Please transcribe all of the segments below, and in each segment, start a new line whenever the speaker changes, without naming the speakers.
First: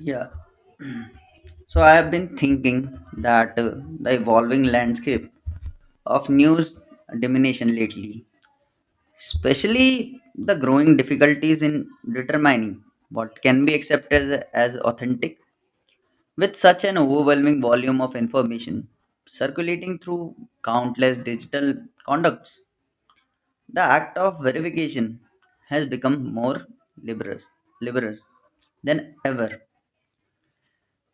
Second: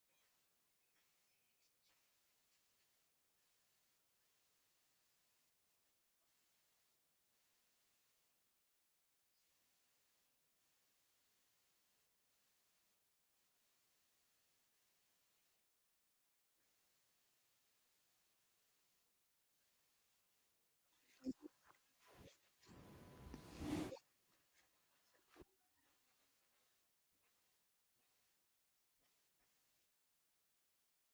Yeah. So I have been thinking that the evolving landscape of news domination lately, especially the growing difficulties in determining what can be accepted as authentic with such an overwhelming volume of information circulating through countless digital conducts. The act of verification has become more liberous, liberous than ever.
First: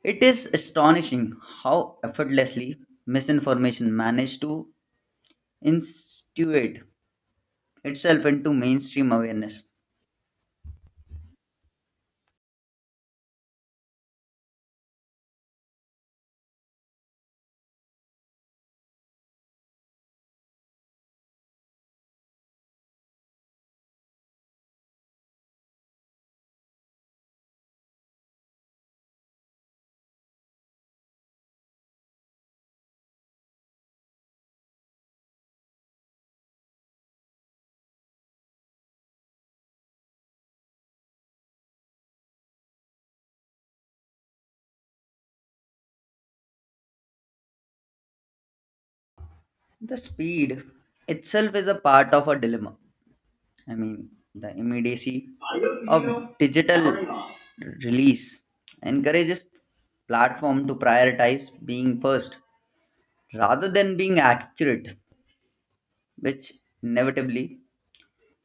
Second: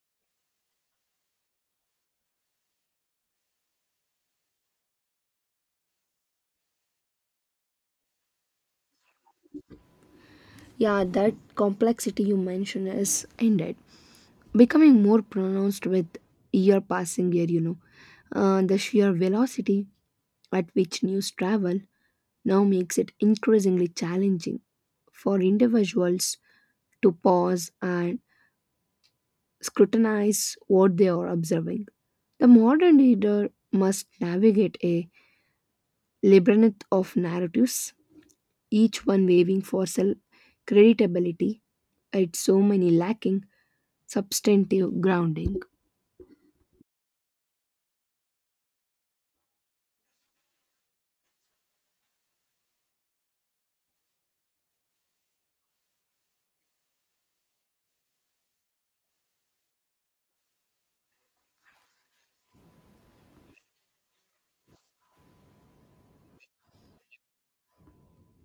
It is astonishing how effortlessly misinformation managed to insinuate itself into mainstream awareness.
Yeah, that complexity you mentioned is ended becoming more pronounced with year passing year. The sheer velocity at which news travel now makes it increasingly challenging for individuals to pause and scrutinize what they are observing. The modern reader must navigate a labyrinth of narratives, each one waving for self creditability, it's so many lacking substantive grounding.
The speed itself is a part of a dilemma. I mean, the immediacy of digital release encourages platform to prioritize being first rather than being accurate, which inevitably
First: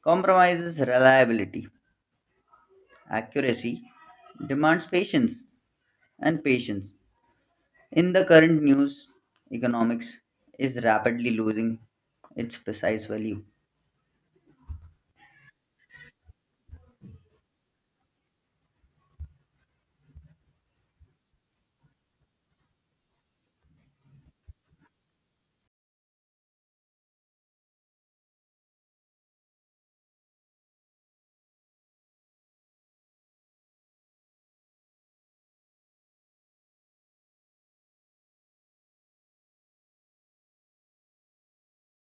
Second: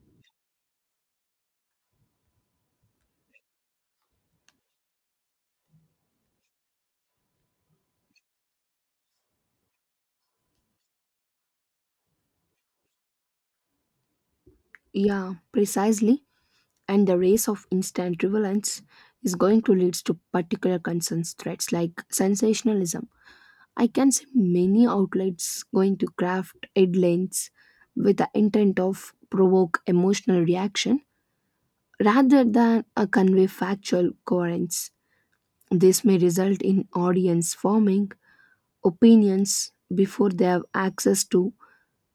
compromises reliability. Accuracy demands patience and patience. In the current news, economics is rapidly losing its precise value.
Yeah, precisely. And the race of instant relevance is going to lead to particular concerns threats like sensationalism. I can see many outlets going to craft headlines with the intent of provoke emotional reaction rather than a convey factual coherence. This may result in audience forming opinions before they have access to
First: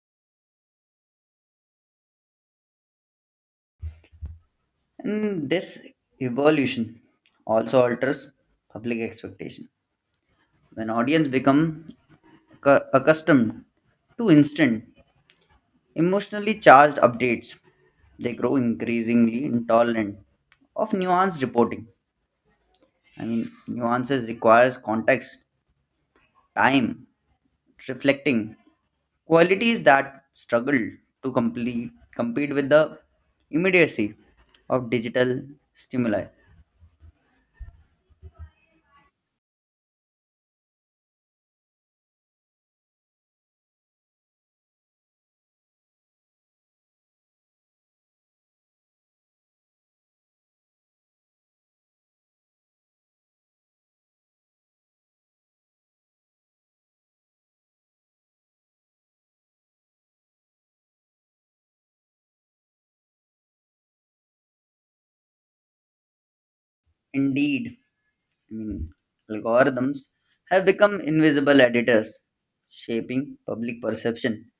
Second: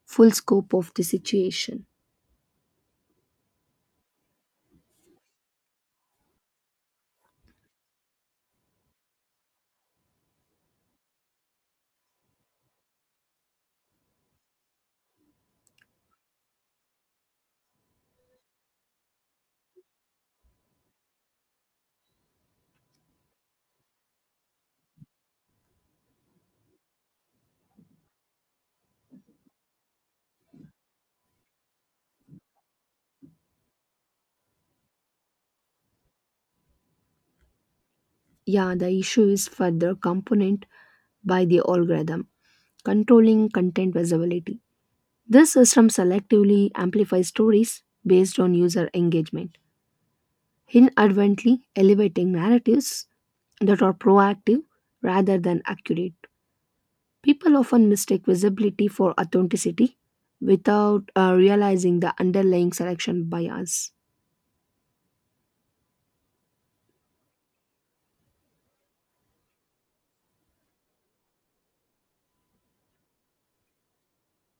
full scope of the situation.
And this evolution also alters public expectation. When audience become accustomed to instant, emotionally charged updates, they grow increasingly intolerant of nuanced reporting. I mean, nuances requires context, time, reflecting, qualities that struggle to compete with the immediacy of digital stimuli.
Yeah, the issue is further component by the algorithm, controlling content visibility. This system selectively amplifies stories based on user engagement, inadvertently elevating narratives that are proactive rather than accurate. People often mistake visibility for authenticity without realizing the underlying selection bias.
Indeed, I mean, algorithms have become invisible editors, shaping public perception.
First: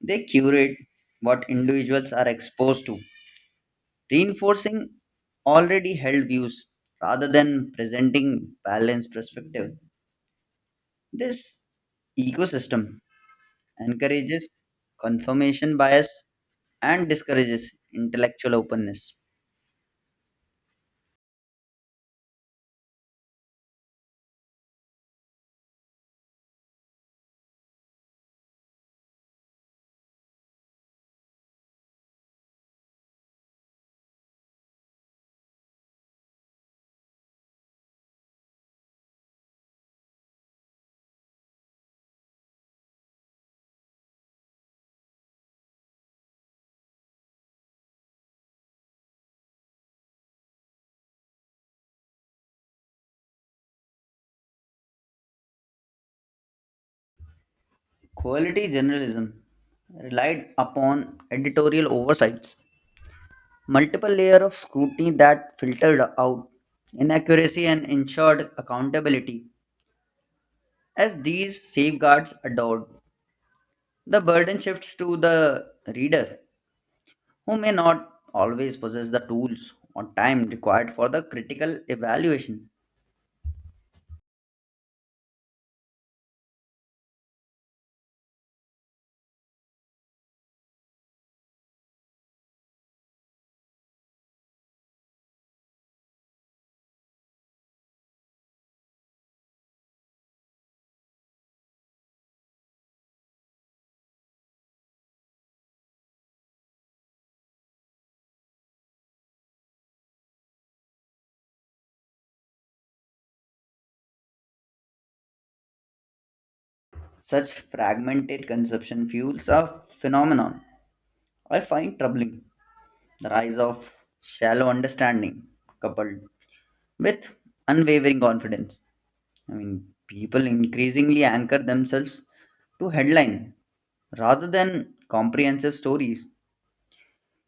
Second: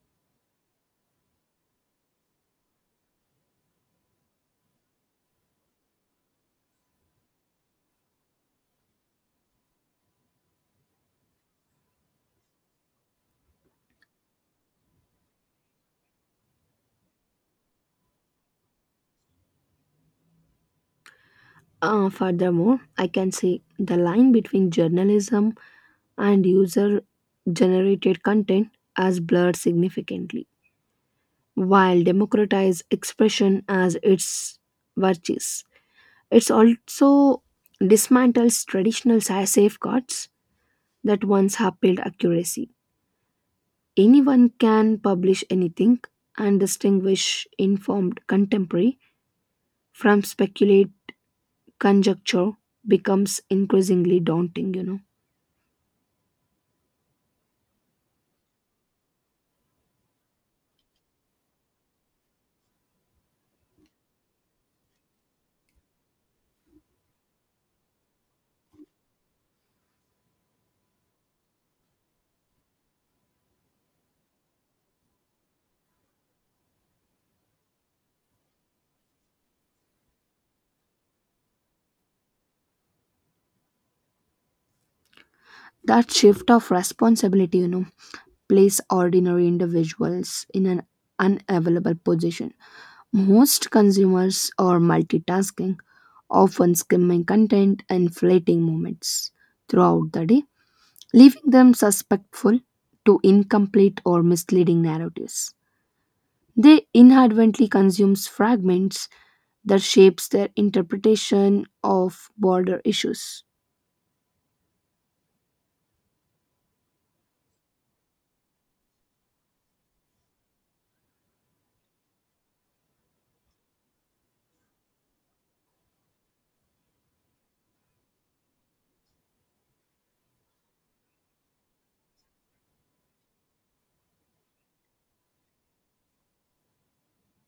They curate what individuals are exposed to, reinforcing already held views rather than presenting balanced perspective. This ecosystem encourages confirmation bias and discourages intellectual openness.
Furthermore, I can say the line between journalism and user generated content has blurred significantly, while democratized expression as its virtues. It's also dismantles traditional safeguards that once upheld accuracy. Anyone can publish anything and distinguish informed contemporary from speculate conjecture becomes increasingly daunting.
Quality journalism relied upon editorial oversights, multiple layers of scrutiny that filtered out inaccuracy and ensured accountability. As these safeguards adored, the burden shifts to the reader, who may not always possess the tools or time required for the critical evaluation.
That shift of responsibility, place ordinary individuals in an unavailable position. Most consumers are multitasking, often skimming content and fleeting moments throughout the day, leaving them susceptible to incomplete or misleading narratives. They inadvertently consume fragments that shapes their interpretation of border issues.
Such fragmented conception fuels a phenomenon I find troubling, the rise of shallow understanding coupled with unwavering confidence. I mean, people increasingly anchor themselves to headline rather than comprehensive stories.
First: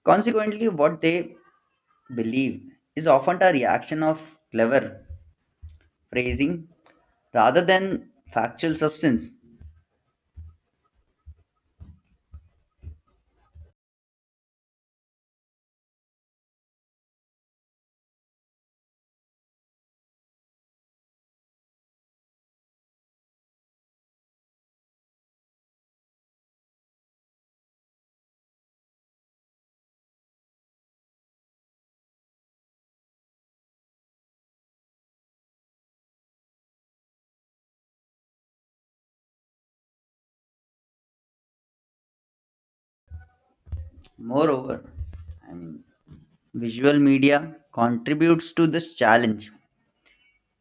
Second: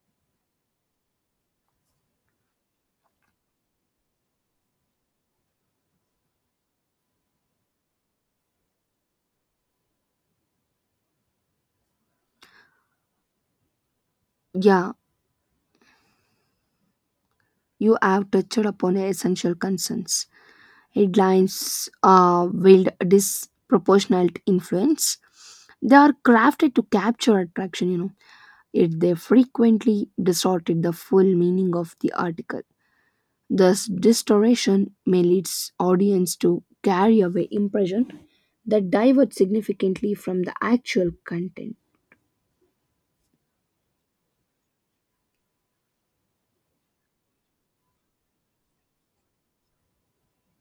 Consequently, what they believe is often a reaction of clever phrasing rather than factual substance.
Yeah, you have touched upon essential concerns. Headlines wield disproportionate influence. They are crafted to capture attraction, yet they frequently distorted the full meaning of the article. Thus, distortion may lead audience to carry away impression that divert significantly from the actual content.
Moreover, I mean, visual media contributes to this challenge.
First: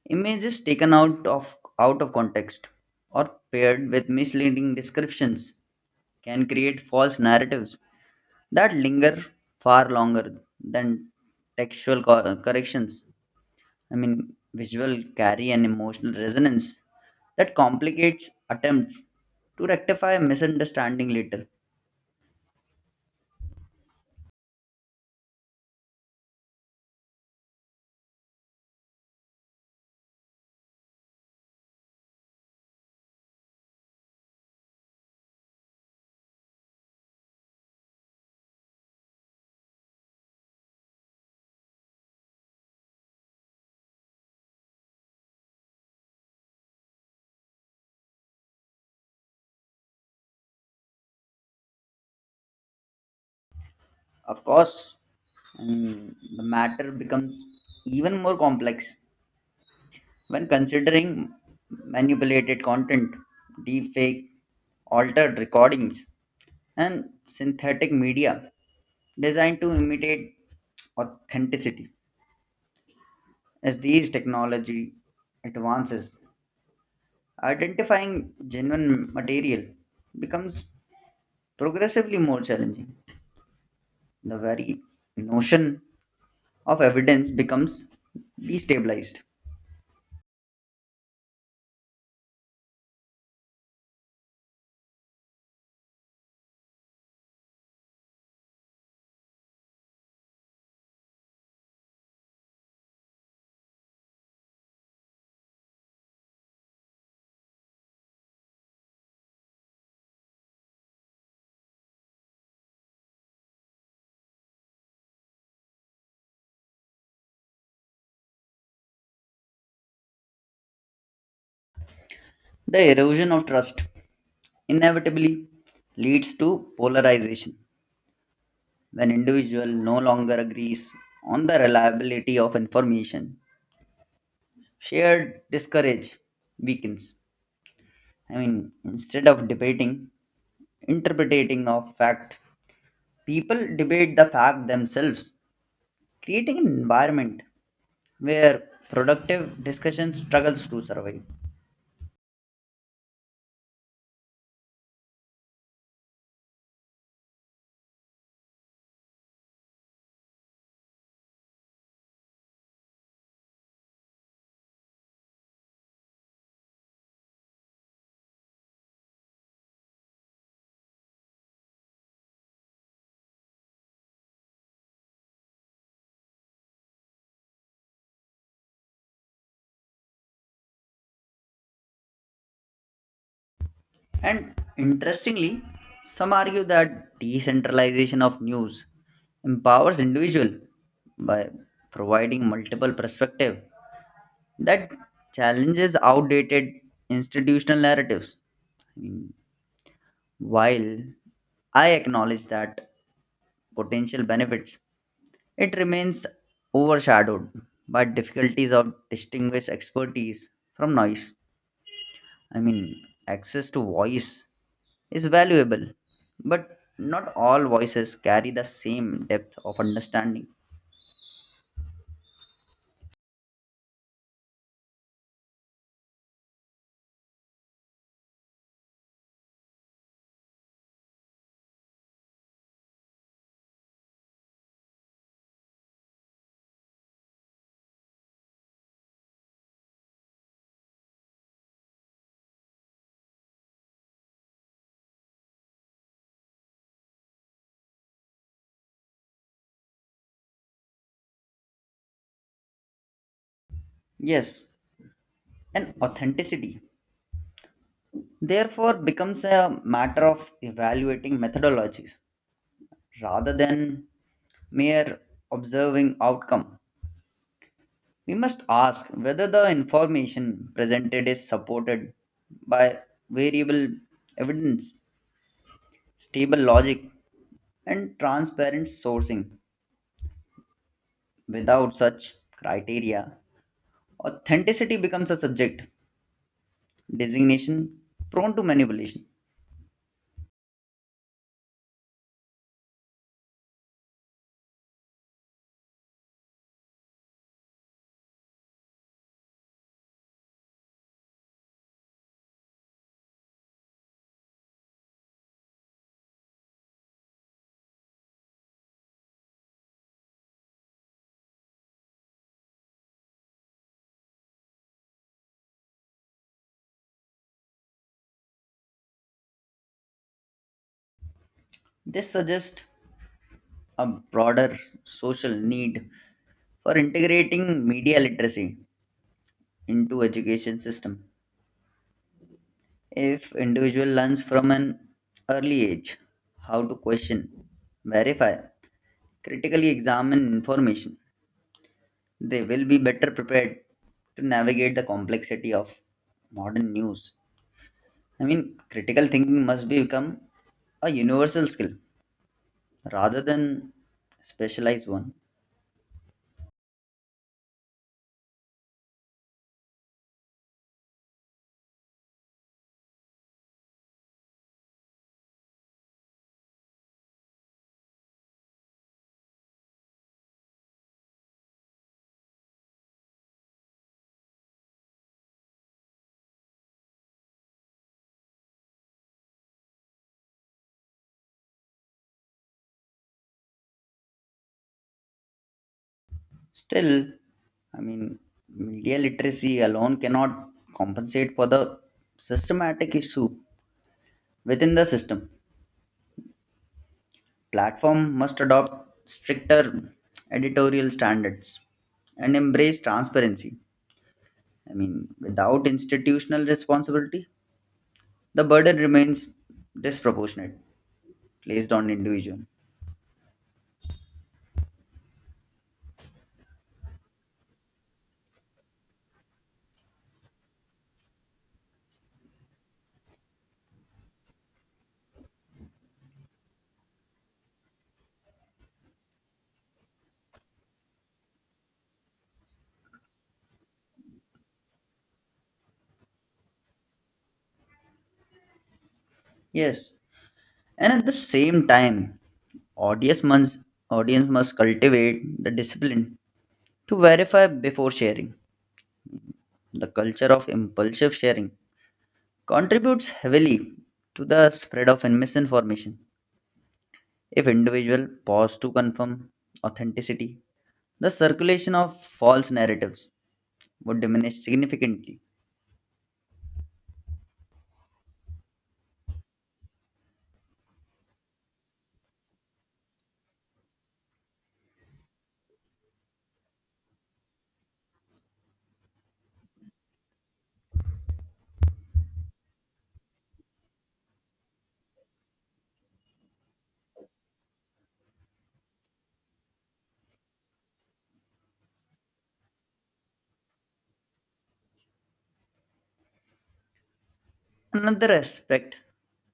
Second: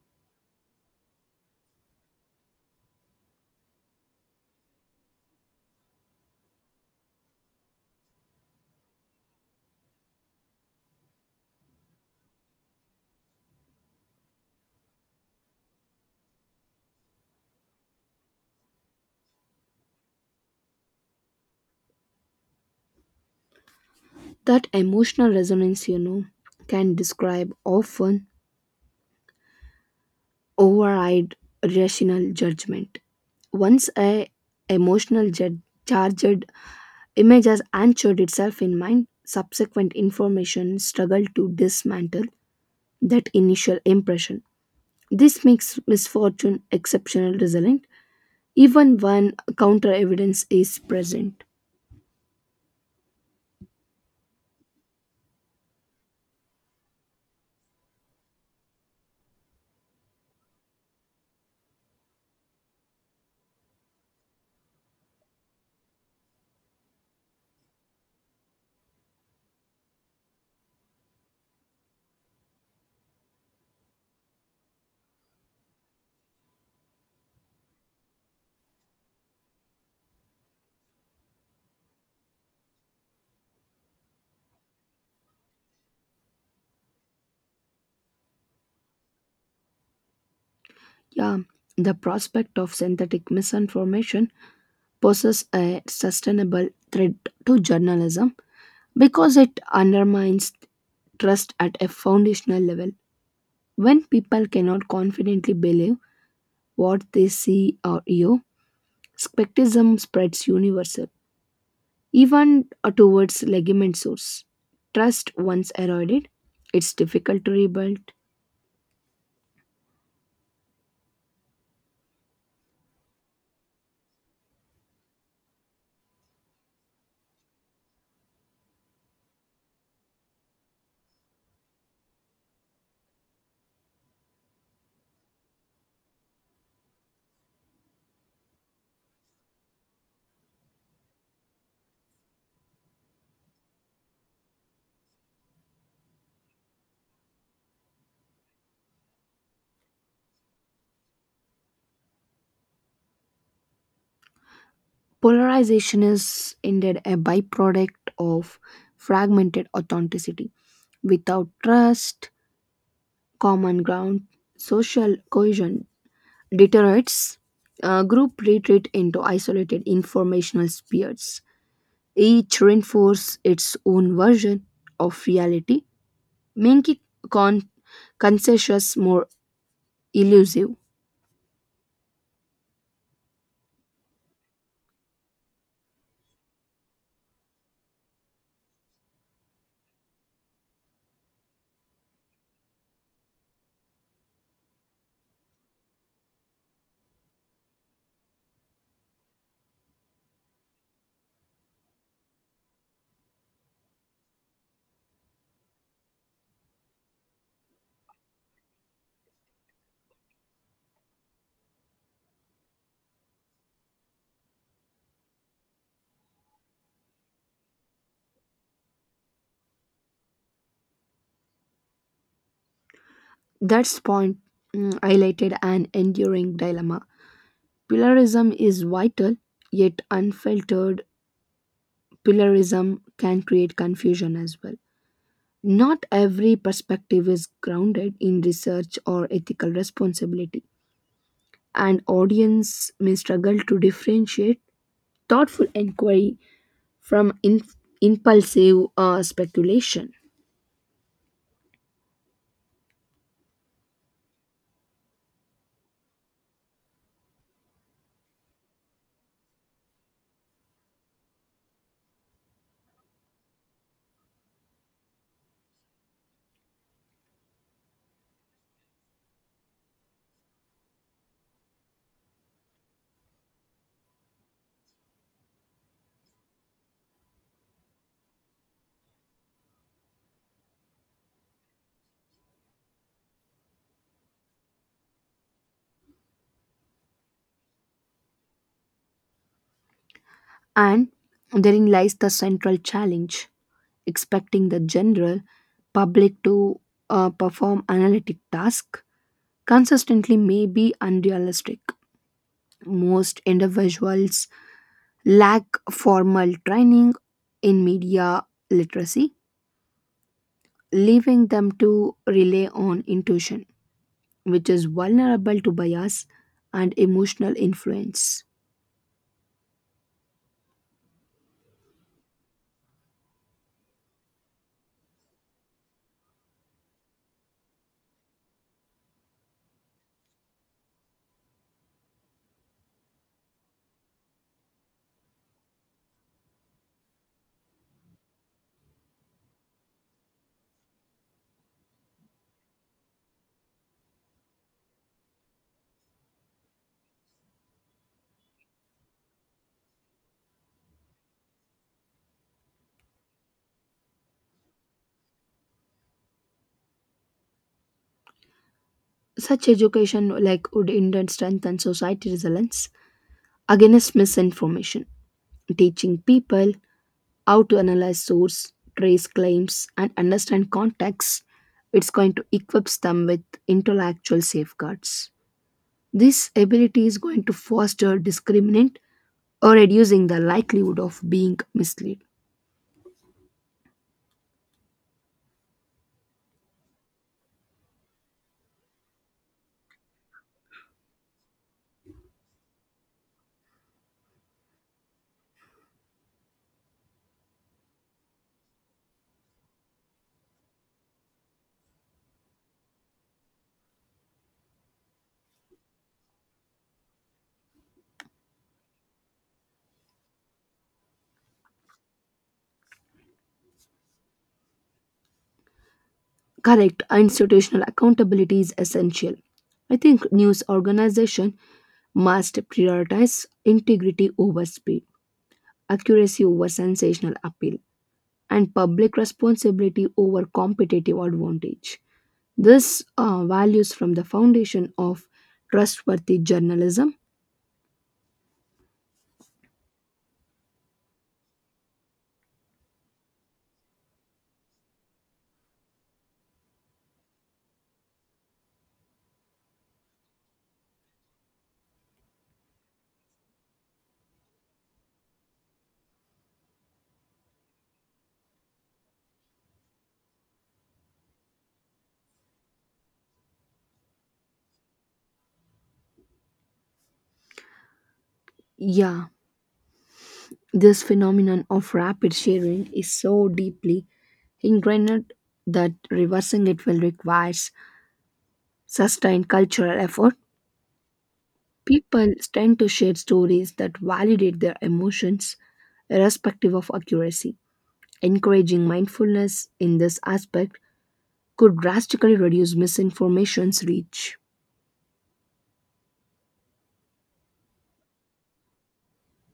Images taken out of context or paired with misleading descriptions can create false narratives that linger far longer than textual corrections. I mean, visual carry an emotional resonance that complicates attempts to rectify a misunderstanding later.
That emotional resonance, can describe often override rational judgment. Once a emotional charged image has anchored itself in mind, subsequent information struggle to dismantle that initial impression. This makes misfortune exceptional resilient, even when counter evidence is present.
Of course, and the matter becomes even more complex when considering manipulated content, deepfake, altered recordings, and synthetic media designed to imitate authenticity. As these technology advances, identifying genuine material becomes progressively more challenging. The very notion of evidence becomes destabilized.
Yeah, the prospect of synthetic misinformation poses a sustainable threat to journalism because it undermines trust at a foundational level. When people cannot confidently believe what they see or hear, skepticism spreads universal, even towards legitimate source. Trust once eroded, it's difficult to rebuild.
The erosion of trust inevitably leads to polarization. When individual no longer agrees on the reliability of information shared, discourage weakens. I mean, instead of debating interpreting of fact, people debate the fact themselves, creating an environment where productive discussion struggles to survive.
Polarization is indeed a byproduct of fragmented authenticity. Without trust, common ground, social cohesion deteriorates, group retreat into isolated informational spheres, each reinforce its own version of reality, making con- consensus more elusive.
And interestingly, some argue that decentralization of news empowers individual by providing multiple perspective that challenges outdated institutional narratives. I mean, while I acknowledge that potential benefits, it remains overshadowed by difficulties of distinguish expertise from noise. I mean, access to voice is valuable, but not all voices carry the same depth of understanding.
That's point, highlighted an enduring dilemma. Pillarism is vital, yet unfiltered pillarism can create confusion as well. Not every perspective is grounded in research or ethical responsibility. And audience may struggle to differentiate thoughtful inquiry from impulsive speculation.
Yes, and authenticity therefore becomes a matter of evaluating methodologies rather than mere observing outcome. We must ask whether the information presented is supported by variable evidence, stable logic, and transparent sourcing. Without such criteria, authenticity becomes a subject designation prone to manipulation.
And therein lies the central challenge, expecting the general public to perform analytic tasks consistently may be unrealistic. Most individuals lack formal training in media literacy, leaving them to rely on intuition which is vulnerable to bias and emotional influence.
This suggests a broader social need for integrating media literacy into education system. If individual learns from an early age how to question, verify, critically examine information, they will be better prepared to navigate the complexity of modern news. I mean, critical thinking must be become a universal skill rather than a specialized one.
Such education like would in turn strengthen society resilience against misinformation, teaching people how to analyze source, trace claims, and understand context. It's going to equip them with intellectual safeguards. This ability is going to foster discriminant or reducing the likelihood of being misled.
Still, I mean, media literacy alone cannot compensate for the systematic issue within the system. Platform must adopt stricter editorial standards and embrace transparency. I mean, without institutional responsibility, the burden remains disproportionate placed on individual.
Correct, institutional accountability is essential. I think news organization must prioritize integrity over speed, accuracy over sensational appeal, and public responsibility over competitive advantage. This values from the foundation of trustworthy journalism.
Yes, and at the same time, audience must audience must cultivate the discipline to verify before sharing. The culture of impulsive sharing contributes heavily to the spread of misinformation. If individual pause to confirm authenticity, the circulation of false narratives would diminish significantly.
Yeah, this phenomenon of rapid sharing is so deeply ingrained that reversing it will require sustained cultural effort. People tend to share stories that validate their emotions, irrespective of accuracy. Encouraging mindfulness in this aspect could drastically reduce misinformation's reach.
Another aspect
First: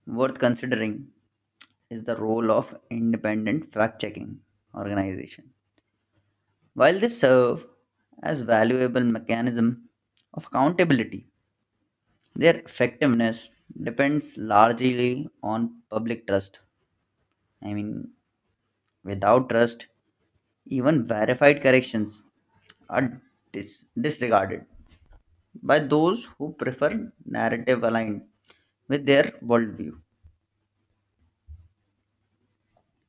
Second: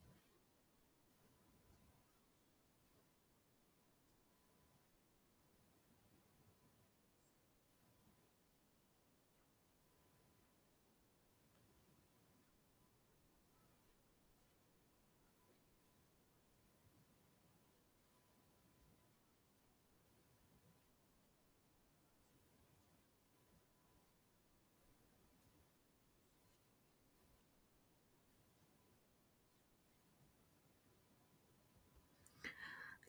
worth considering is the role of independent fact checking organization. While they serve as valuable mechanism of accountability, their effectiveness depends largely on public trust. I mean, without trust, even verified corrections are disregarded. By those who prefer narrative aligned with their worldview.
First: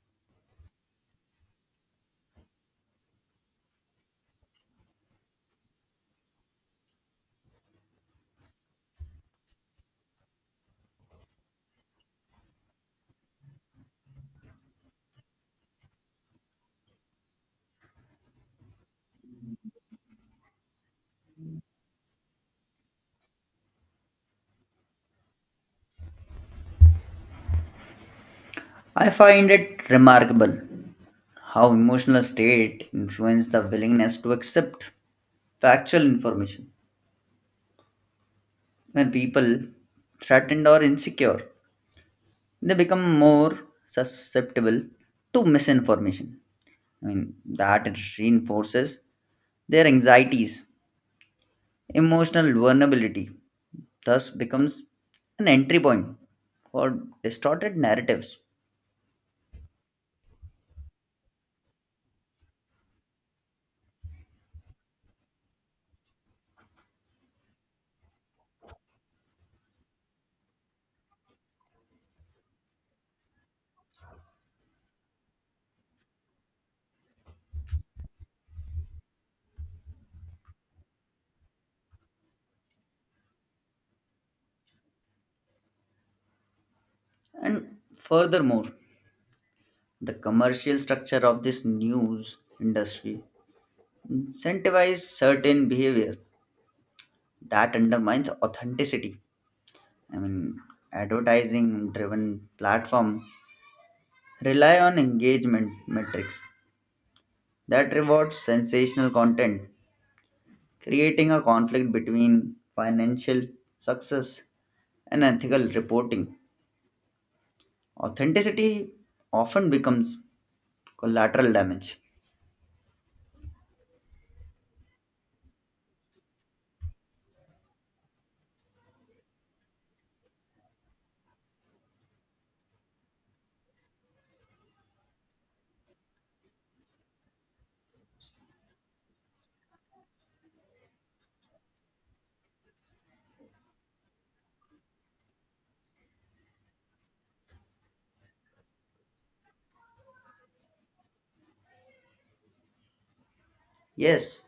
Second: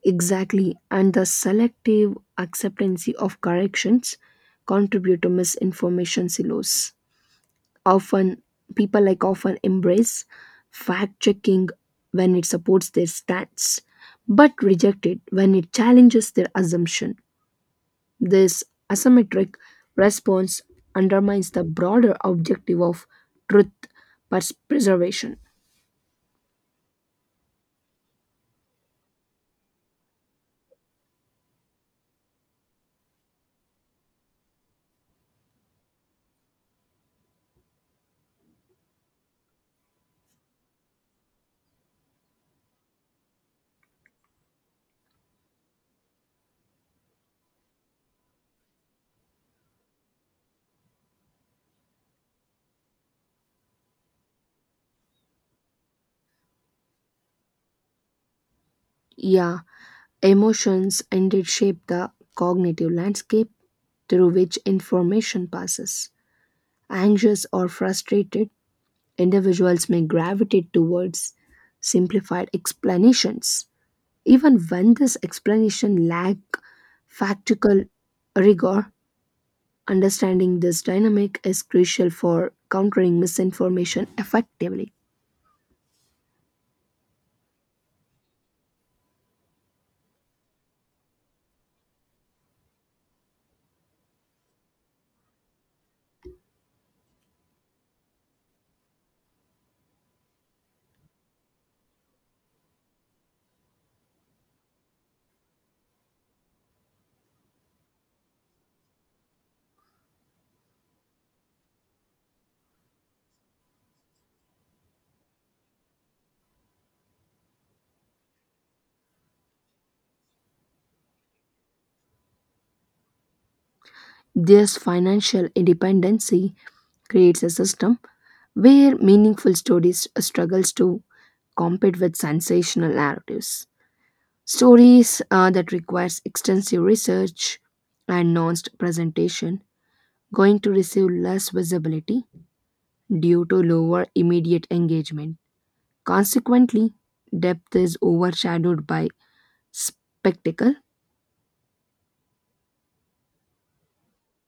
Exactly, and the selective acceptance of corrections contribute to misinformation silos. Often, people like often embrace fact checking when it supports their stance, but reject it when it challenges their assumption. This asymmetric response undermines the broader objective of truth preservation.
I find it remarkable how emotional state influence the willingness to accept factual information. When people threatened or insecure, they become more susceptible to misinformation. I mean, that reinforces their anxieties. Emotional vulnerability thus becomes an entry point for distorted narratives.
Yeah, emotions indeed shape the cognitive landscape through which information passes. Anxious or frustrated, individuals may gravitate towards simplified explanations. Even when this explanation lack factual rigor, understanding this dynamic is crucial for countering misinformation effectively.
And furthermore, the commercial structure of this news industry incentivizes certain behavior that undermines authenticity. I mean, advertising driven platform rely on engagement metrics that reward sensational content, creating a conflict between financial success and ethical reporting. Authenticity often becomes collateral damage.
This financial independency creates a system where meaningful stories struggles to compete with sensational narratives. Stories that requires extensive research and nuanced presentation going to receive less visibility due to lower immediate engagement. Consequently, depth is overshadowed by spectacle.
Yes,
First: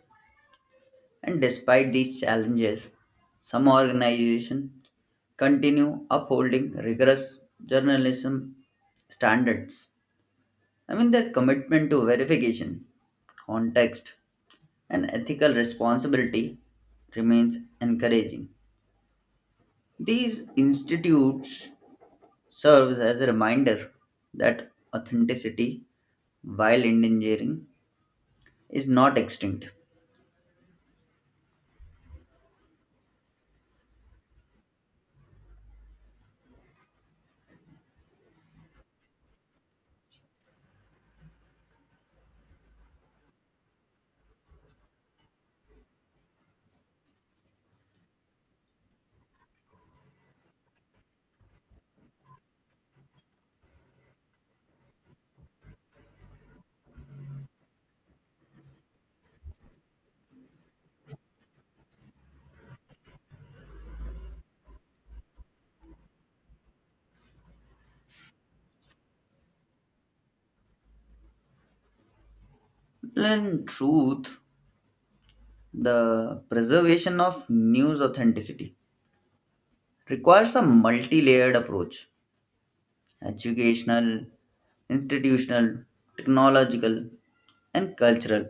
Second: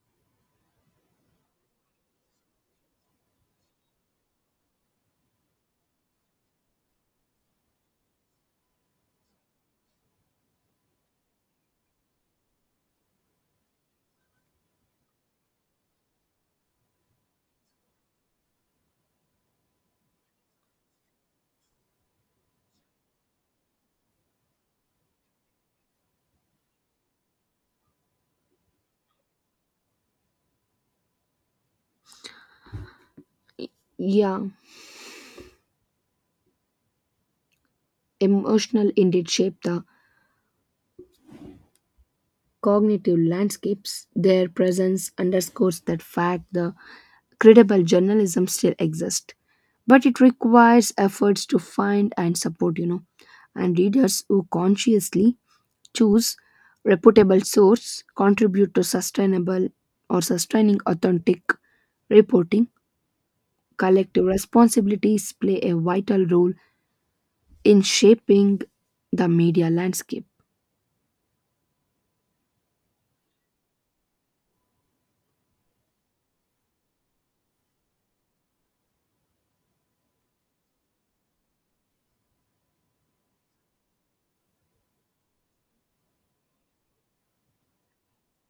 and despite these challenges, some organizations continue upholding rigorous journalism standards. I mean, their commitment to verification, context, and ethical responsibility remains encouraging. These institutes serves as a reminder that authenticity, while endangering, is not extinct.
Yeah. Emotional indeed shape the cognitive landscapes. Their presence underscores that fact the credible journalism still exists. But it requires efforts to find and support. And readers who consciously choose reputable source contribute to sustainable or sustaining authentic reporting. Collective responsibilities play a vital role in shaping the media landscape.
And truth, the preservation of news authenticity requires a multi layered approach, educational, institutional, technological, and cultural.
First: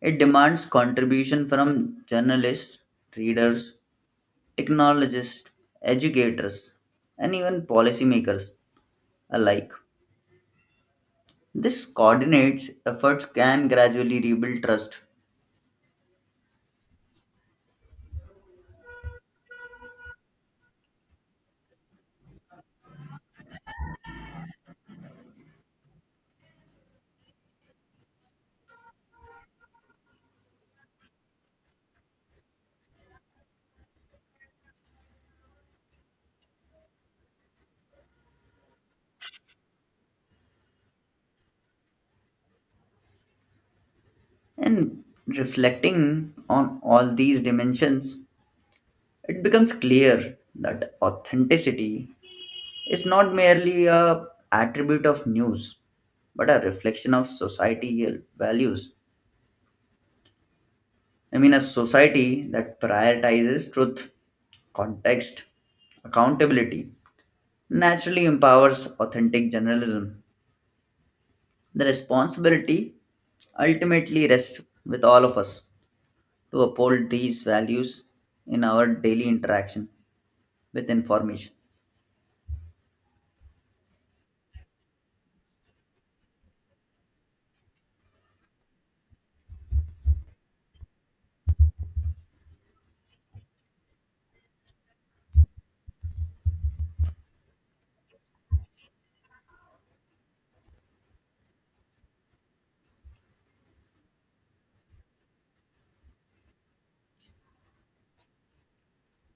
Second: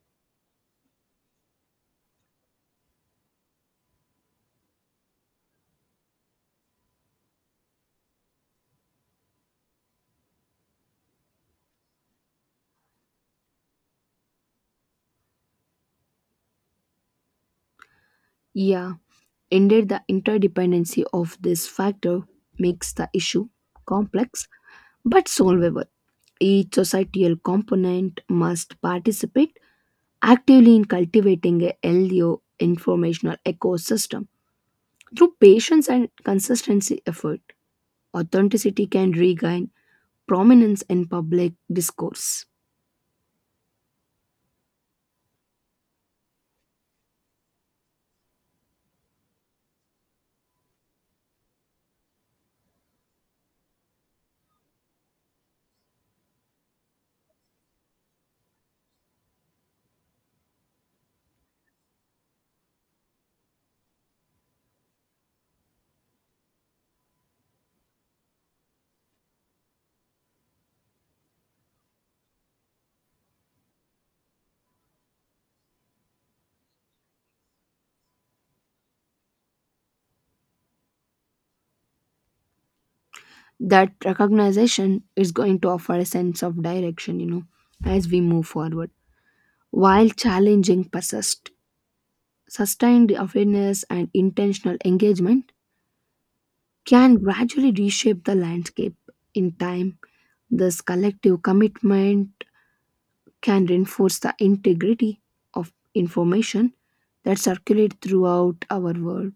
It demands contribution from journalists, readers, technologists, educators, and even policymakers alike. This coordinates efforts can gradually rebuild trust.
Yeah. Indeed, the interdependency of this factor makes the issue complex but solvable. Each societal component must participate actively in cultivating a healthy informational ecosystem. Through patience and consistency effort, authenticity can regain prominence in public discourse.
And reflecting on all these dimensions, it becomes clear that authenticity is not merely a attribute of news but a reflection of societal values. I mean, a society that prioritizes truth, context, accountability naturally empowers authentic journalism. The responsibility ultimately rests with all of us to uphold these values in our daily interaction with information.
That recognition is going to offer a sense of direction, as we move forward, while challenging persist. Sustained awareness and intentional engagement can gradually reshape the landscape. In time, this collective commitment can reinforce the integrity of information that circulates throughout our world.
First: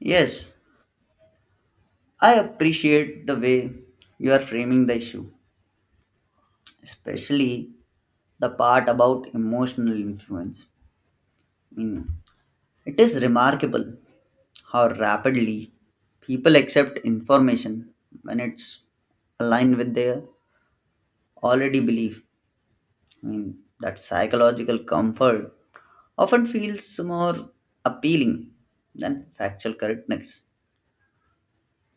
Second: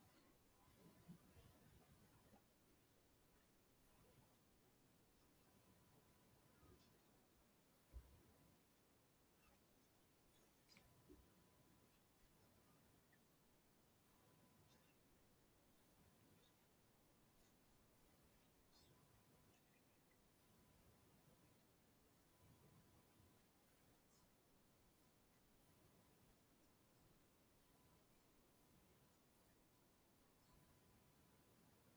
Yes, I appreciate the way you are framing the issue, especially the part about emotional influence. I mean, it is remarkable how rapidly people accept information when it's aligned with their already belief. I mean, that psychological comfort often feels more appealing than factual correctness.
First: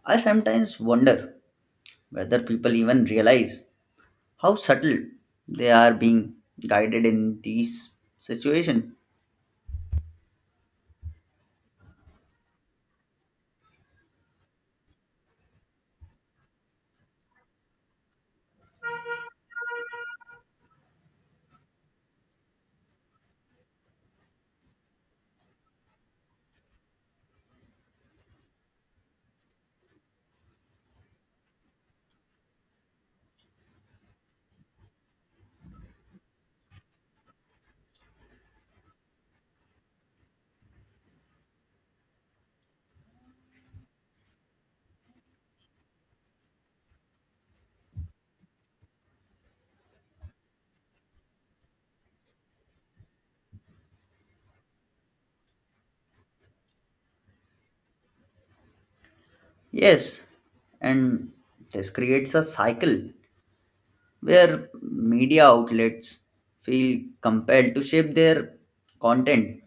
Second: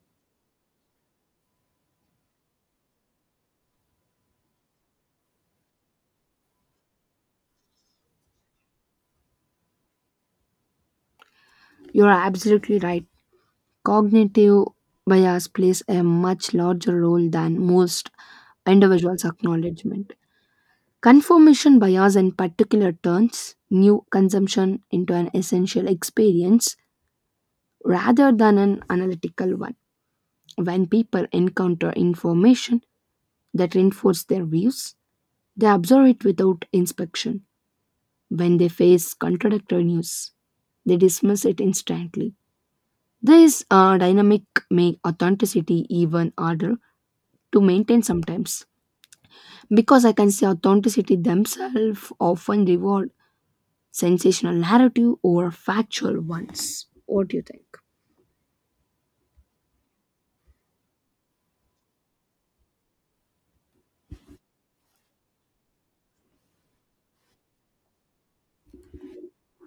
I sometimes wonder whether people even realize how subtle they are being guided in these situations.
You are absolutely right. Cognitive bias plays a much larger role than most individuals' acknowledgement. Confirmation bias, in particular, turns new consumption into an essential experience rather than an analytical one. When people encounter information that reinforces their views, they absorb it without inspection. When they face contradictory news, they dismiss it instantly. This dynamic makes authenticity even harder to maintain sometimes because I can say authenticity themselves often reward sensational narrative over factual ones. What do you think?
Yes, and this creates a cycle where media outlets feel compelled to shape their content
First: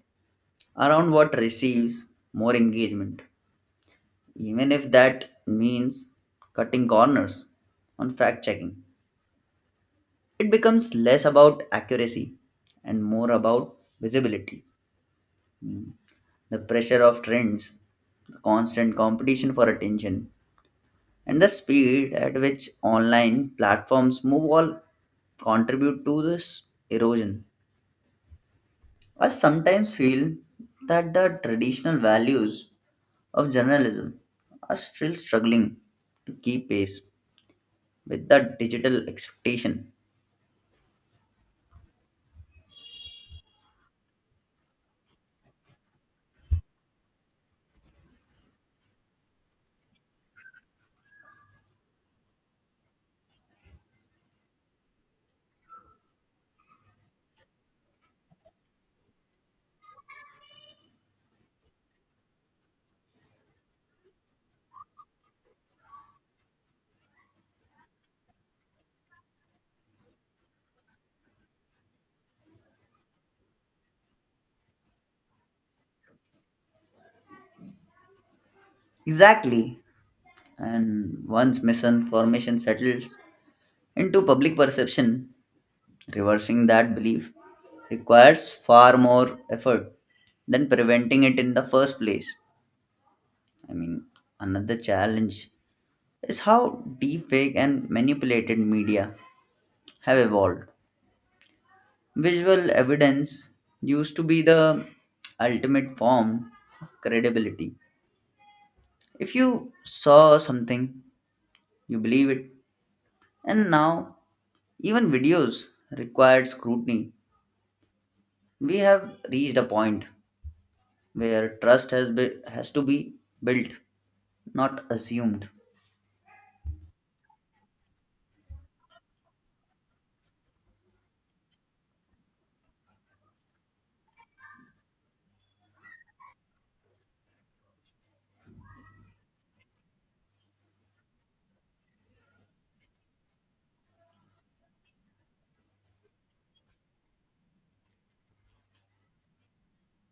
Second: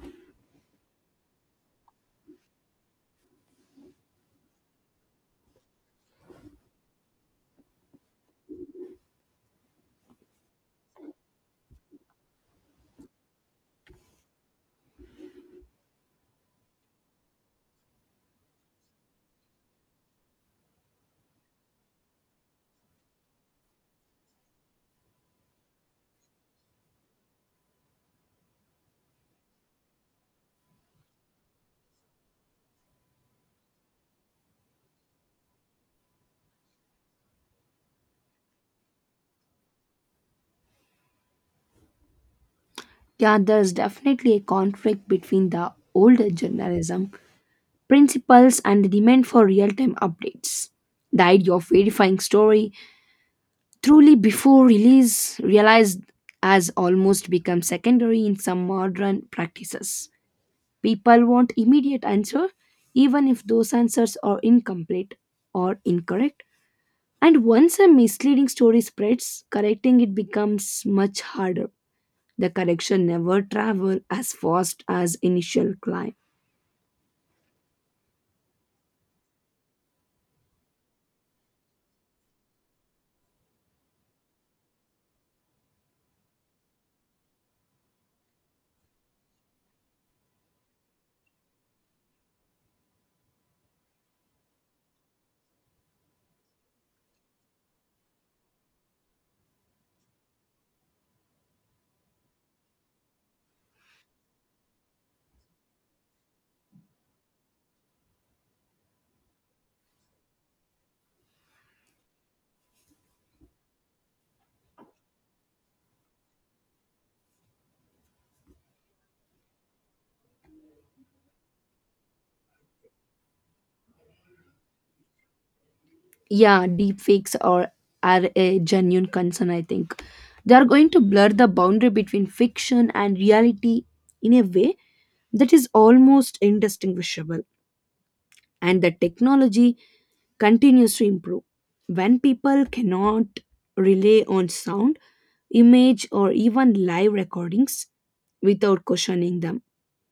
around what receives more engagement, even if that means cutting corners on fact checking. It becomes less about accuracy and more about visibility. The pressure of trends, the constant competition for attention, and the speed at which online platforms move all contribute to this erosion. I sometimes feel that the traditional values of journalism are still struggling to keep pace with the digital expectation.
Yeah, there's definitely a conflict between the older journalism principles and the demand for real time updates. The idea of verifying story truly before release realized has almost become secondary in some modern practices. People want immediate answer even if those answers are incomplete or incorrect. And once a misleading story spreads, correcting it becomes much harder. The correction never travel as fast as initial climb.
Exactly. And once misinformation settles into public perception, reversing that belief requires far more effort than preventing it in the first place. I mean, another challenge is how deepfake and manipulated media have evolved. Visual evidence used to be the ultimate form of credibility. If you saw something, you believe it. And now, even videos require scrutiny. We have reached a point where trust has to be built, not assumed.
Yeah, deep fakes are a genuine concern, I think. They are going to blur the boundary between fiction and reality in a way that is almost indistinguishable. And the technology continues to improve. When people cannot rely on sound, image, or even live recordings without questioning them,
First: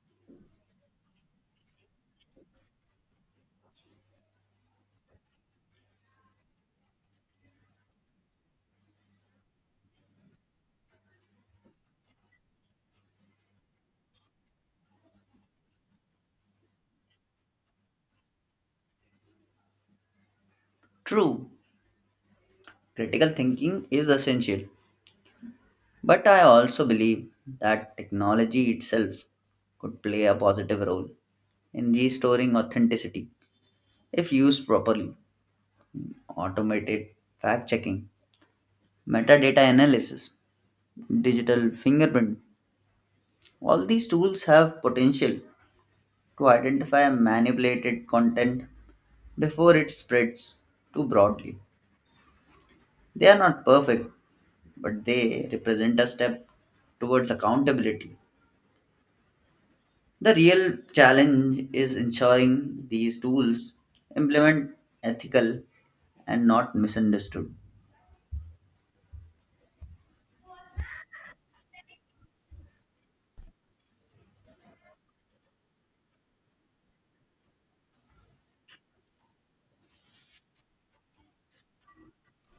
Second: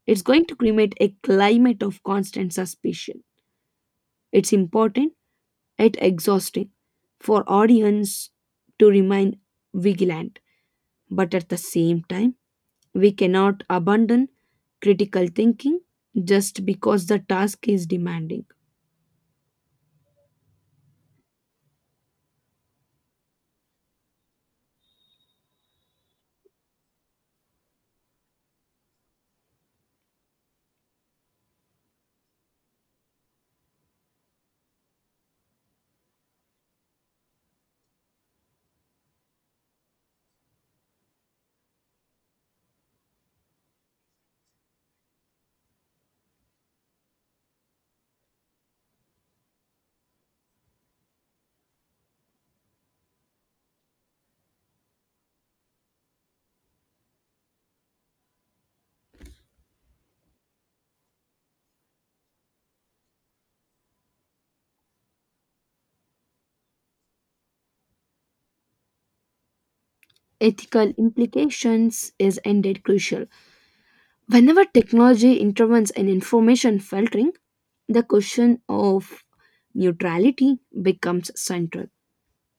it's going to create a climate of constant suspicion. It's important yet exhausting for audience to remain vigilant, but at the same time, we cannot abandon critical thinking just because the task is demanding.
True, critical thinking is essential, but I also believe that technology itself could play a positive role in restoring authenticity if used properly. Automated fact checking, metadata analysis, digital fingerprint, all these tools have potential to identify manipulated content before it spreads too broadly. They are not perfect, but they represent a step towards accountability. The real challenge is ensuring these tools implement ethical and not misunderstood.
Ethical implications is indeed crucial. Whenever technology intervenes in information filtering, the question of neutrality becomes central.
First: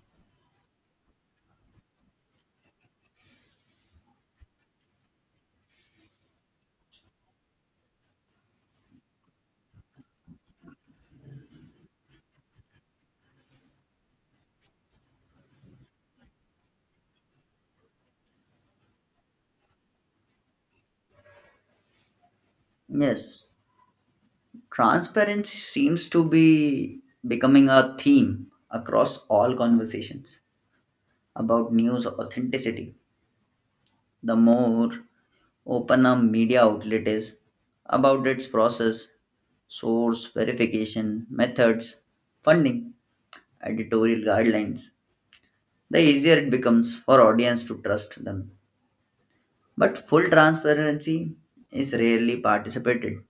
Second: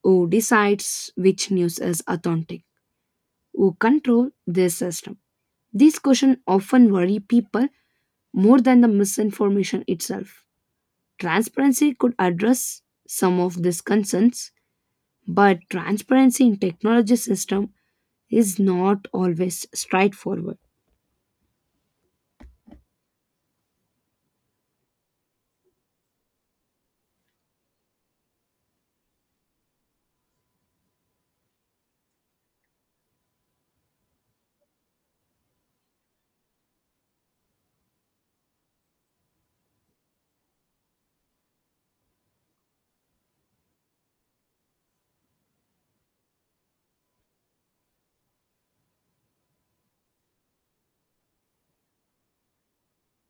Who decides which news is authentic? Who control this system? These questions often worry people more than the misinformation itself. Transparency could address some of these concerns, but transparency in technology system is not always straightforward.
Yes, transparency seems to be becoming a theme across all conversations about news authenticity. The more open a media outlet is about its process, source, verification, methods, funding, editorial guidelines, the easier it becomes for audience to trust them. But full transparency is rarely participated,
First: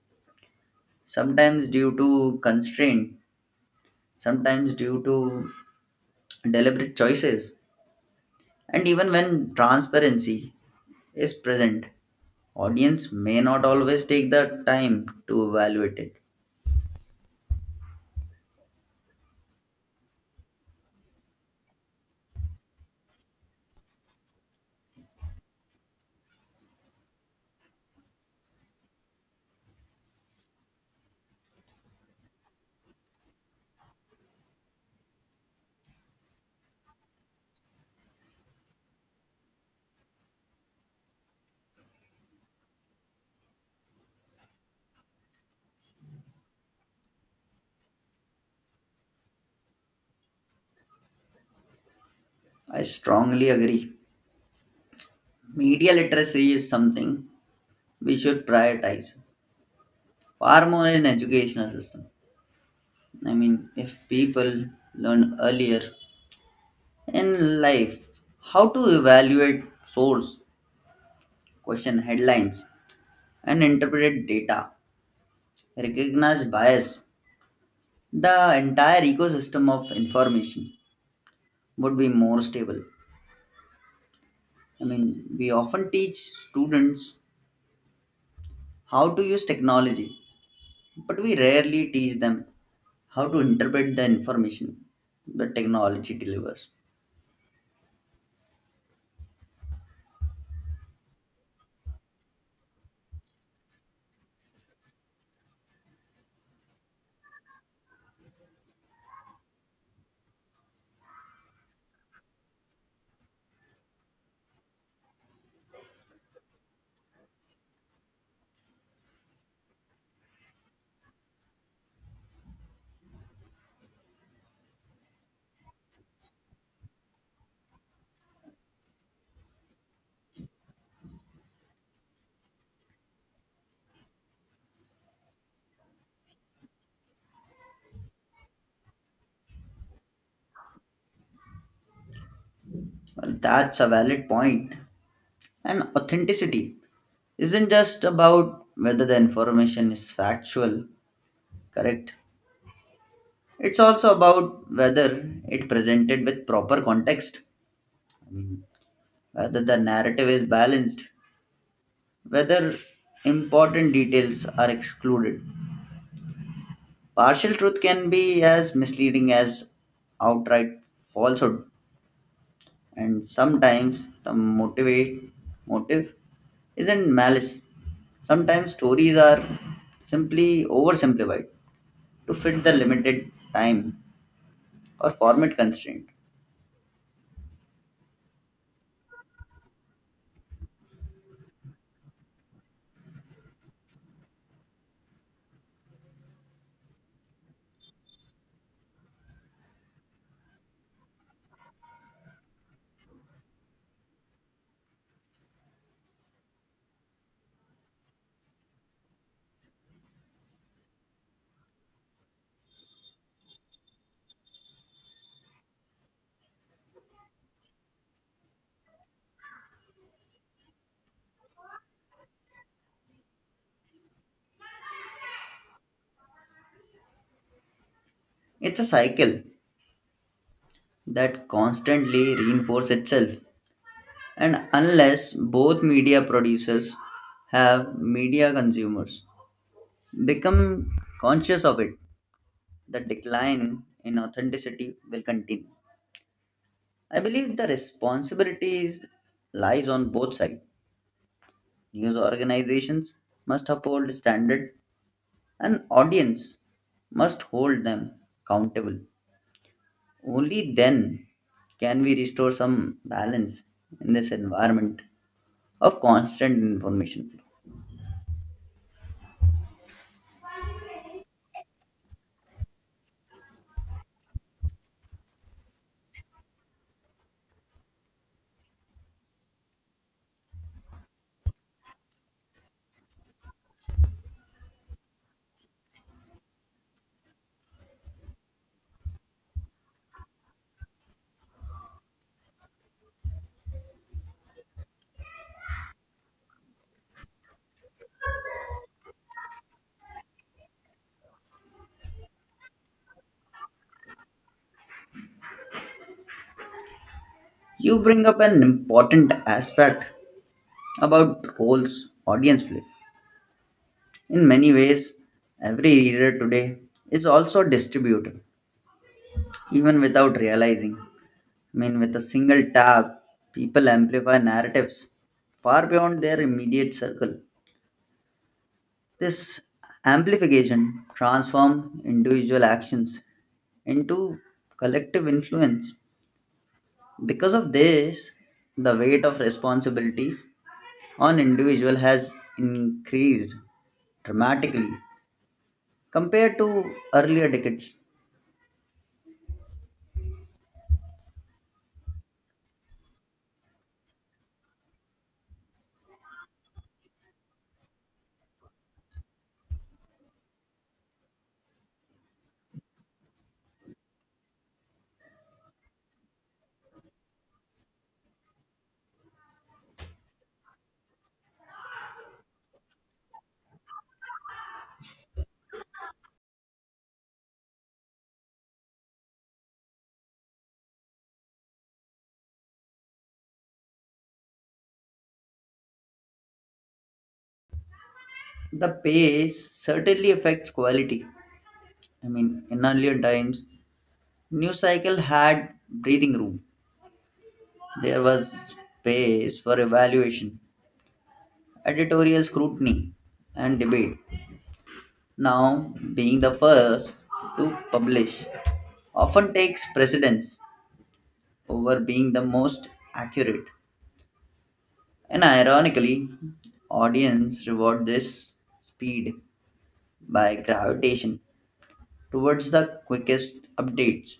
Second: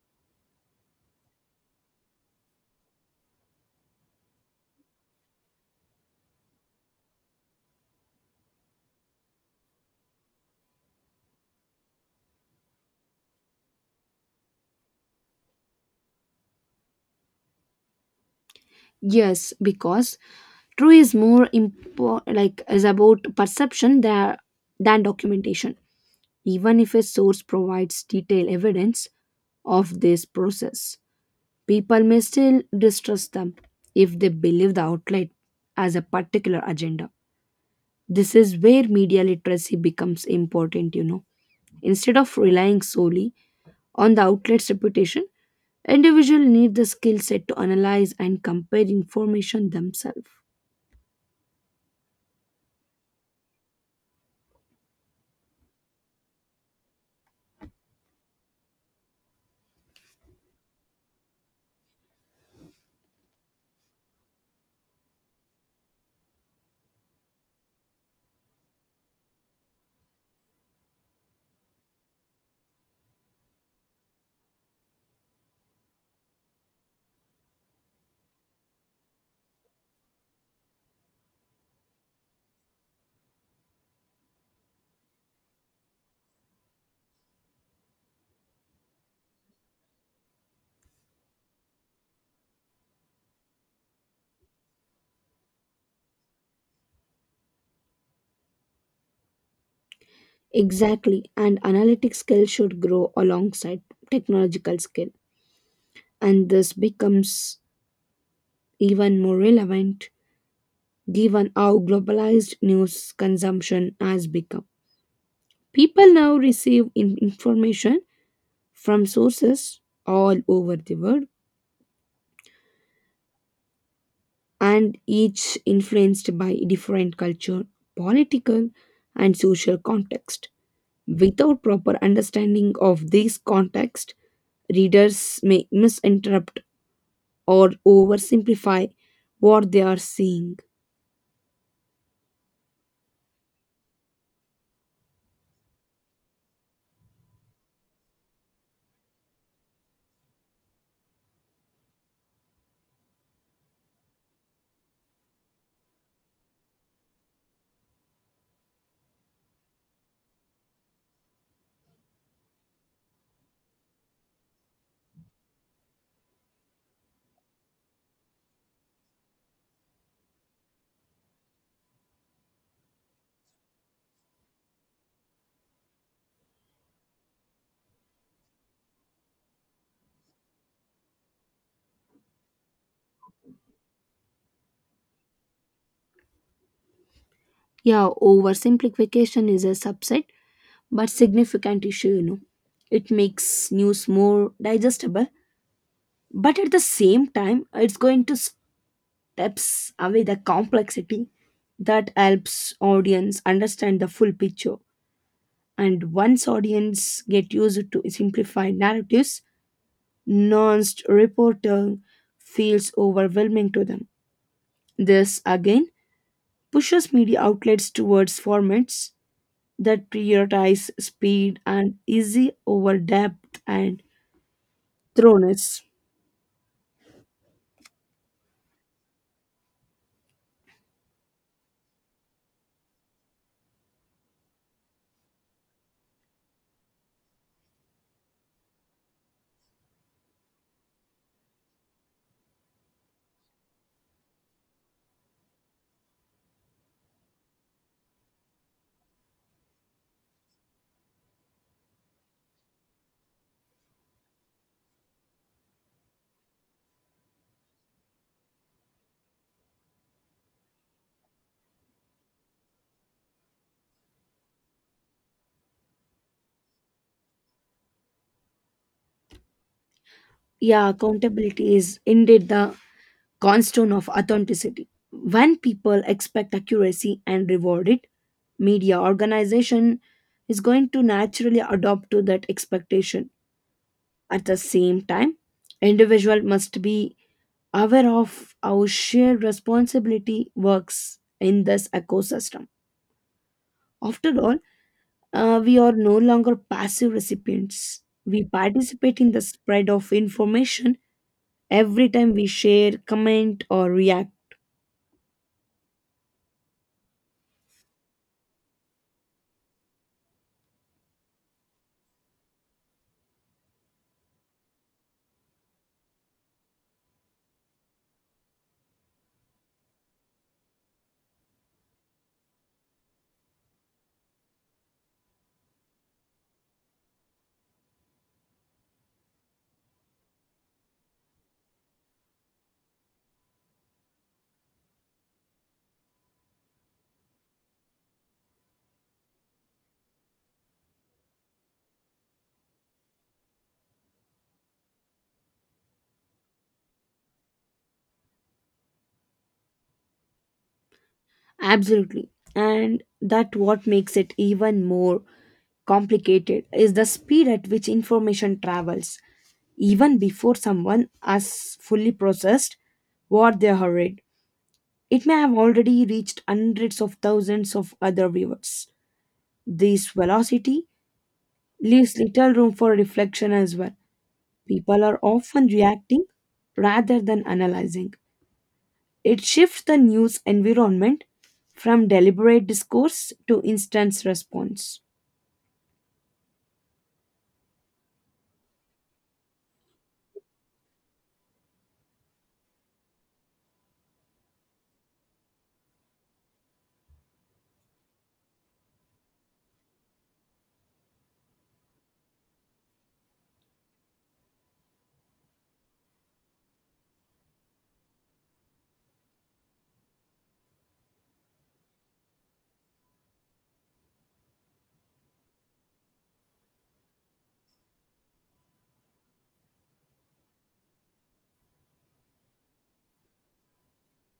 sometimes due to constraint, sometimes due to deliberate choices. And even when transparency is present, audience may not always take the time to evaluate it.
Yes, because true is more like is about perception than documentation. Even if a source provides detailed evidence of this process, people may still distrust them if they believe the outlet has a particular agenda. This is where media literacy becomes important. Instead of relying solely on the outlet's reputation, individuals need the skill set to analyze and compare information themselves.
I strongly agree. Media literacy is something we should prioritize far more in educational system. I mean, if people learn earlier in life how to evaluate source, question headlines, and interpret data, recognize bias, the entire ecosystem of information would be more stable. I mean, we often teach students how to use technology, but we rarely teach them how to interpret the information the technology delivers.
Exactly, and analytic skill should grow alongside technological skill, and this becomes even more relevant given how globalized news consumption has become. People now receive information from sources all over the world, and each influenced by different culture, political, and social context. Without proper understanding of these context, readers may misinterpret or oversimplify what they are seeing.
Well, that's a valid point. And authenticity isn't just about whether the information is factual, correct. It's also about whether it presented with proper context, whether the narrative is balanced, whether important details are excluded. Partial truth can be as misleading as outright falsehood, and sometimes the motivate motive isn't malice. Sometimes stories are simply oversimplified to fit the limited time or format constraint.
Yeah, oversimplification is a subset but significant issue. It makes news more digestible, but at the same time, it's going to steps away the complexity that helps audience understand the full picture. And once audience get used to simplified narratives, nuanced reporting feels overwhelming to them. This again pushes media outlets towards formats that prioritize speed and easy over depth and thoroughness.
It's a cycle that constantly reinforces itself. And unless both media producers have media consumers become conscious of it, the decline in authenticity will continue. I believe the responsibilities lies on both sides. News organizations must uphold standard and audience must hold them accountable. Only then can we restore some balance in this environment of constant information flow.
Yeah, accountability is indeed the cornerstone of authenticity. When people expect accuracy and reward it, media organization is going to naturally adopt to that expectation. At the same time, individual must be aware of how shared responsibility works in this ecosystem. After all, we are no longer passive recipients. We participate in the spread of information every time we share, comment, or react.
You bring up an important aspect about roles audience play. In many ways, every reader today is also distributed, even without realizing. I mean, with a single tap, people amplify narratives far beyond their immediate circle. This amplification transforms individual actions into collective influence. Because of this, the weight of responsibilities on individual has increased dramatically compared to earlier decades.
Absolutely. And that what makes it even more complicated is the speed at which information travels, even before someone has fully processed what they have read. It may have already reached hundreds of thousands of other viewers. This velocity leaves little room for reflection as well. People are often reacting rather than analyzing. It shifts the news environment from deliberate discourse to instant response.
The pace certainly affects quality. I mean, in earlier times, news cycle had breathing room. There was space for evaluation, editorial scrutiny, and debate. Now, being the first to publish often takes precedence over being the most accurate. And ironically, audience reward this speed by gravitation towards the quickest updates.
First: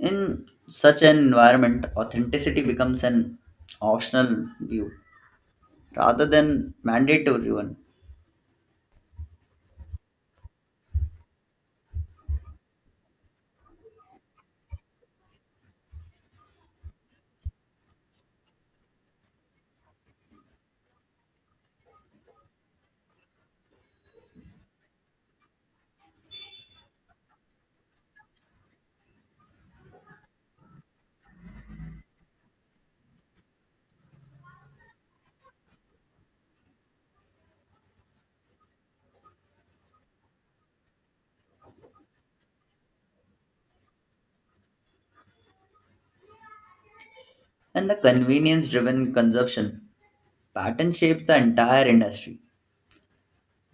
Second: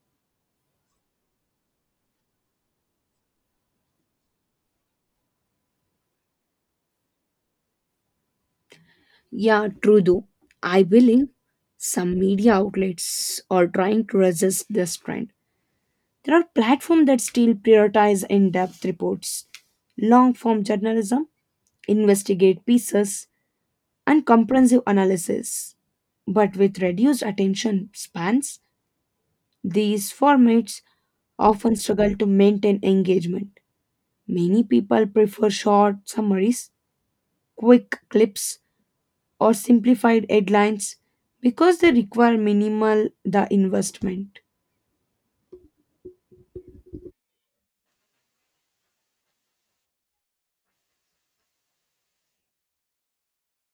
In such an environment, authenticity becomes an optional view rather than mandatory one.
Yeah, true though. I believe some media outlets are trying to resist this trend. There are platforms that still prioritize in depth reports, long form journalism, investigate pieces, and comprehensive analysis. But with reduced attention spans, these formats often struggle to maintain engagement. Many people prefer short summaries, quick clips, or simplified headlines because they require minimal the investment.
And the convenience driven consumption pattern shapes the entire industry.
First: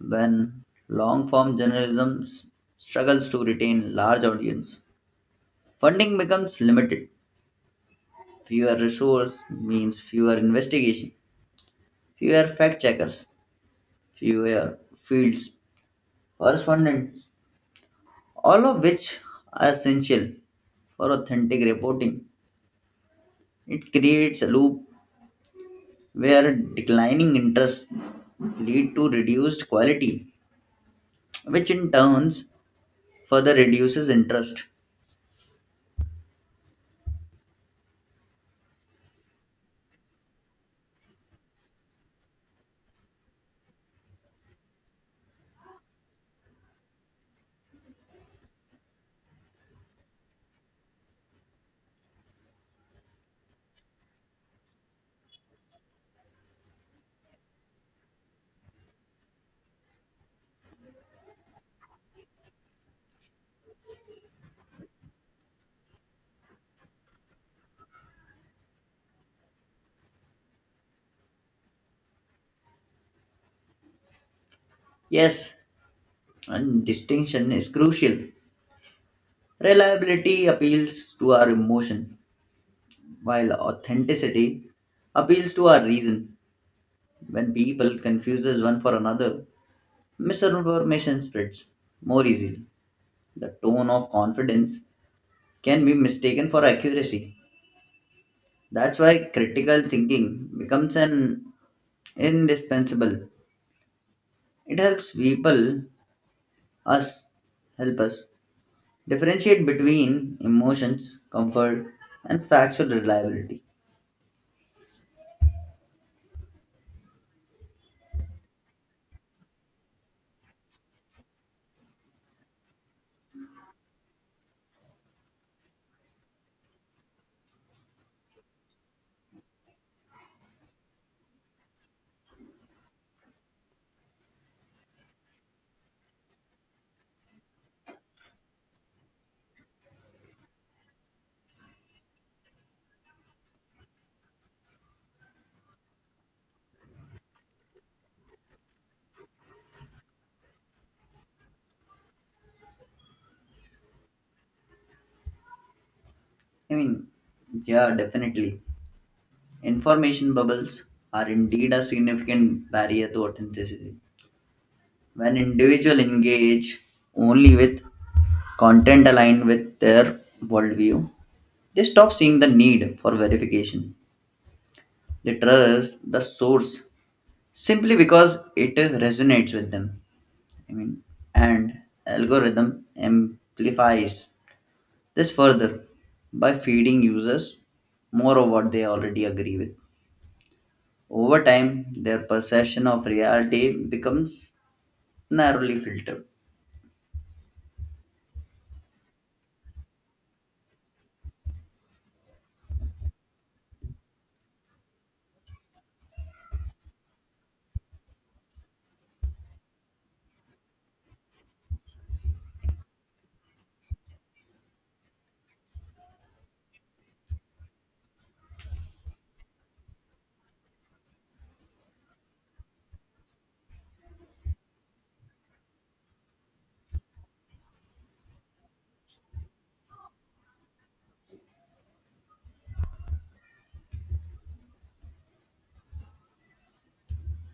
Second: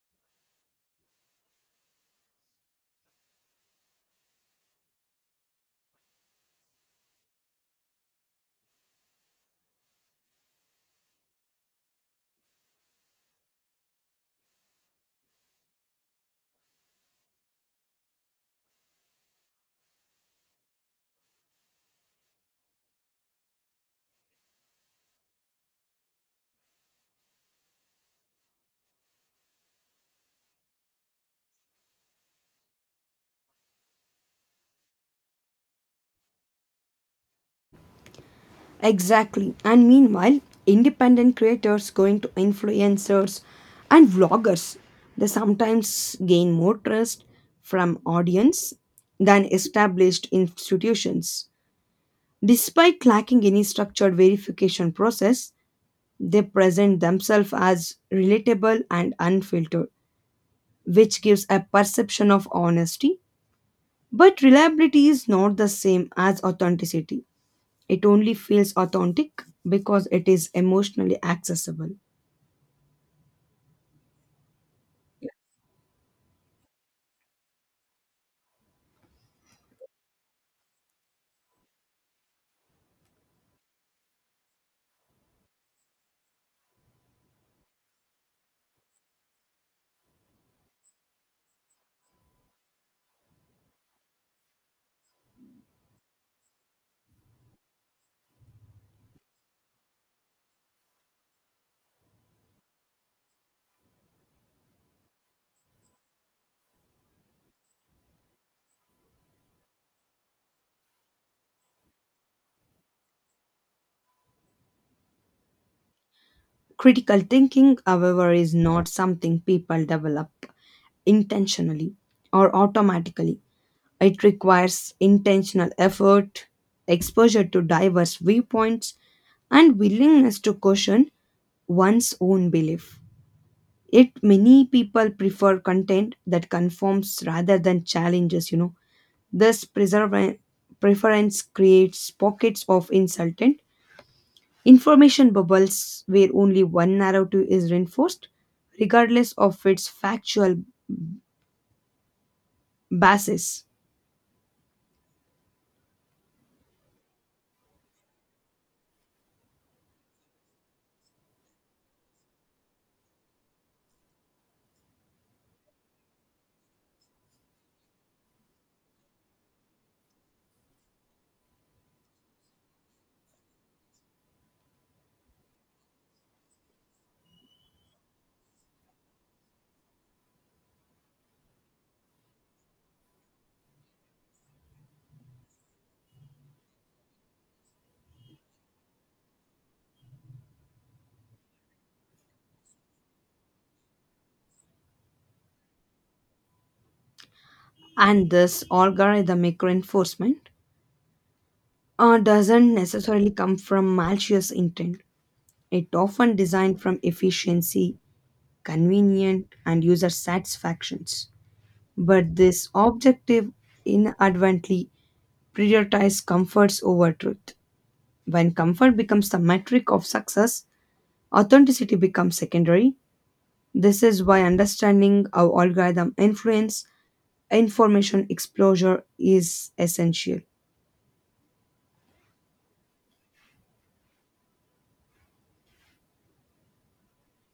When long-form journalism struggles to retain large audience, funding becomes limited. Fewer resources means fewer investigation, fewer fact-checkers, fewer fields correspondents, all of which are essential for authentic reporting. It creates a loop where declining interest lead to reduced quality, which in turns further reduces interest.
Exactly. And meanwhile, independent creators going to influencers and vloggers, they sometimes gain more trust from audience than established institutions. Despite lacking any structured verification process, they present themselves as relatable and unfiltered, which gives a perception of honesty. But reliability is not the same as authenticity. It only feels authentic because it is emotionally accessible.
Yes, and distinction is crucial. Reliability appeals to our emotion, while authenticity appeals to our reason. When people confuses one for another, misinformation spreads more easily. The tone of confidence can be mistaken for accuracy. That's why critical thinking becomes an indispensable. It helps people us help us differentiate between emotions, comfort, and factual reliability.
Critical thinking, however, is not something people develop intentionally or automatically. It requires intentional effort, exposure to diverse viewpoints, and willingness to question one's own belief. Yet many people prefer content that conforms rather than challenges. This preference creates pockets of insultant information bubbles where only one narrative is reinforced, regardless of its factual basis.
I mean, yeah, definitely. Information bubbles are indeed a significant barrier to authenticity. When individuals engage only with content aligned with their worldview, they stop seeing the need for verification. They trust the source simply because it resonates with them. I mean, and algorithm amplifies this further by feeding users more of what they already agree with. Over time, their perception of reality becomes narrowly filtered.
And this algorithmic reinforcement doesn't necessarily come from malicious intent. It often designed from efficiency, convenient, and user satisfactions. But this objective inadvertently prioritizes comforts over truth. When comfort becomes the metric of success, authenticity becomes secondary. This is why understanding how algorithm influence information exposure is essential.